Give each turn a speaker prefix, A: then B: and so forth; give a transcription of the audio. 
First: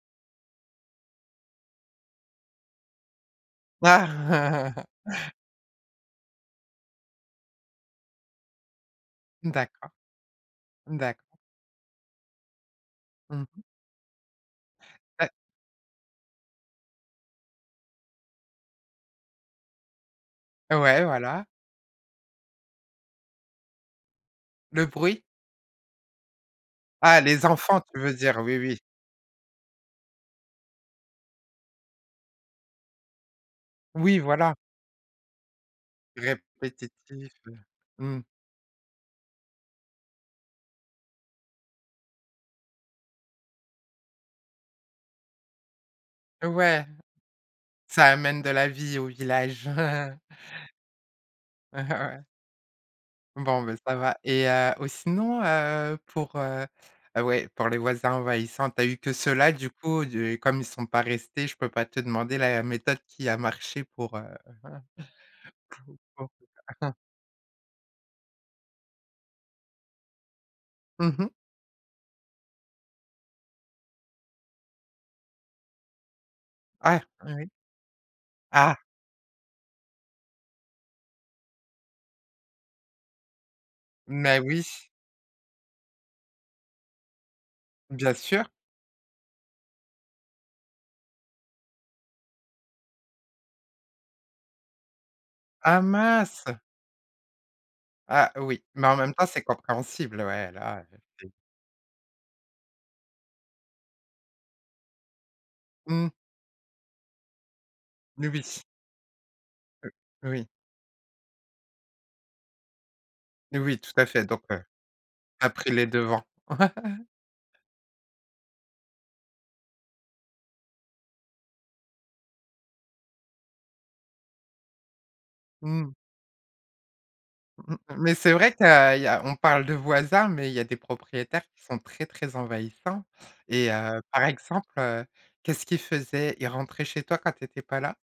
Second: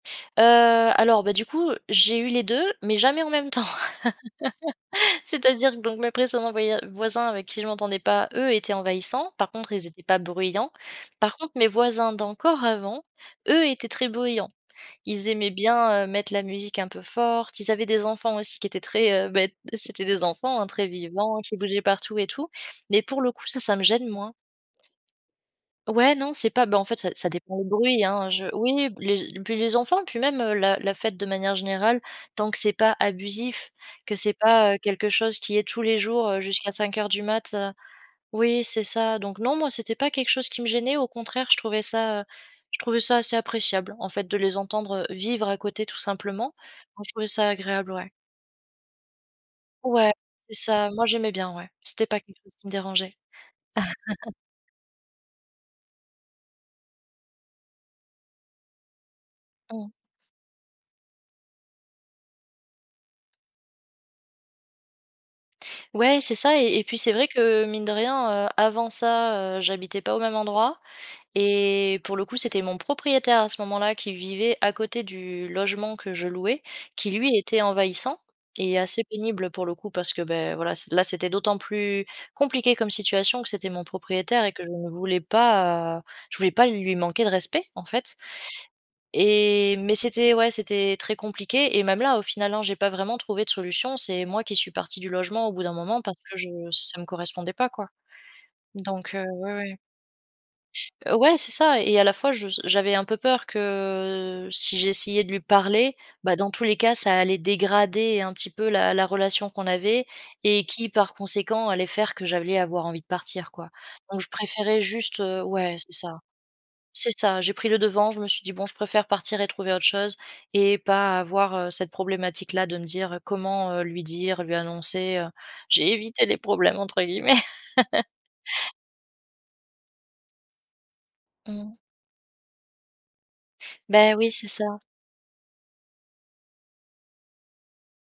A: Heu, alors, bah, du coup, j'ai eu les 2 mais jamais en même temps.
B: Ah!
A: C'est-à-dire que donc mes précédents voya voisins avec qui je m'entendais pas, eux, étaient envahissants, par contre, ils
B: D'accord.
A: étaient pas bruyants.
B: D'accord.
A: Par contre, mes voisins d'encore avant,
B: Mmh mh.
A: eux étaient très bruyants. Ils
B: Heu
A: aimaient bien, heu, mettre la musique un peu forte, ils avaient des enfants aussi qui étaient très, heu, beh, c'était des enfants, hein, très
B: Ouais,
A: vivants
B: voilà.
A: qui bougeaient partout et tout mais pour le coup ça, ça me gêne moins.
B: Le bruit?
A: Ouais, non, c'est pas, bah, en fait, ça
B: Ah,
A: ça
B: les
A: dépend le
B: enfants, tu
A: bruit,
B: veux
A: hein,
B: dire?
A: je
B: Oui, oui.
A: oui, p les e puis les enfants puis même, heu, la la fête de manière générale tant que c'est pas abusif, que
B: Oui,
A: c'est
B: voilà.
A: pas, heu, quelque chose qui est tous les jours, heu, jusqu'à 05:00 du
B: Répétitif,
A: mat,
B: heu?
A: heu,
B: Mmh.
A: oui, c'est ça. Donc, non, moi, c'était pas quelque chose qui me gênait, au contraire, je trouvais ça, heu, je trouvais ça assez appréciable, en fait, de les entendre, heu, vivre à côté tout simplement.
B: Ouais,
A: Non, je trouvais ça agréable,
B: ça
A: ouais.
B: amène de la vie au village.
A: Ouais, c'est ça, moi, j'aimais bien, ouais. C'était pas
B: Ouais.
A: quelque chose qui me dérangeait.
B: Bon, beh, ça va et heu, ou sinon, heu, pour, heu heu, ouais, pour les voisins envahissants, tu as eu que ceux là, du
A: Mmh.
B: coup? Du comme ils sont pas restés, je peux pas te demander la méthode qui a marché pour, heu
A: Ouais,
B: pour,
A: c'est ça
B: heu
A: et et puis c'est vrai que, mine de rien, heu, avant ça, heu, j'habitais pas au même endroit
B: Mmh mh.
A: et pour le coup, c'était mon propriétaire à ce moment-là qui vivait à côté du logement que je louais,
B: Ah!
A: qui
B: Eh
A: lui,
B: oui.
A: était envahissant et
B: Ah!
A: assez pénible, pour le coup, parce que, beh, voilà, c'est là, c'était d'autant plus compliqué comme situation que c'était mon
B: Mais
A: propriétaire et que
B: oui!
A: je ne voulais pas, heu, je voulais pas lui manquer de respect, en
B: Bien
A: fait
B: sûr.
A: et mais c'était, ouais, c'était très compliqué et même là, au final, hein, j'ai pas vraiment trouvé de solution. C'est moi qui suis partie du logement au bout d'un
B: Ah
A: moment parce que je
B: mince!
A: ça me correspondait pas, quoi,
B: Ah oui, mais en même
A: donc heu,
B: temps, c'est
A: ouais, ouais.
B: compréhensible, ouais, là, heu,
A: Heu,
B: c'est
A: ouais, c'est ça et à la fois je s j'avais un peu peur que si j'essayais de lui parler,
B: Mmh.
A: bah, dans tous les cas, ça allait dégrader
B: N
A: un petit
B: oui.
A: peu la la relation qu'on
B: Heu,
A: avait
B: oui.
A: et qui, par conséquent, allait faire que j'allais avoir envie de partir, quoi,
B: Oui, tout à
A: donc,
B: fait,
A: je
B: donc heu,
A: préférais juste, heu,
B: tu as pris
A: ouais,
B: les
A: c'est ça,
B: devants.
A: c'est ça, j'ai pris le devant, je me suis dit: «Bon, je préfère partir et trouver autre chose et pas avoir, heu, cette problématique-là de me dire, heu, comment, heu, lui dire, lui annoncer», heu,
B: Mmh.
A: «J'ai évité les problèmes» entre guillemets.
B: Mmh, mais c'est vrai tu as il y a on parle de voisins mais il y a des propriétaires
A: Mmh
B: qui
A: mh.
B: sont très, très envahissants et heu,
A: Beh,
B: par
A: oui, c'est
B: exemple,
A: ça.
B: heu, qu'est-ce qu'il faisait? Il rentrait chez toi quand tu étais pas là?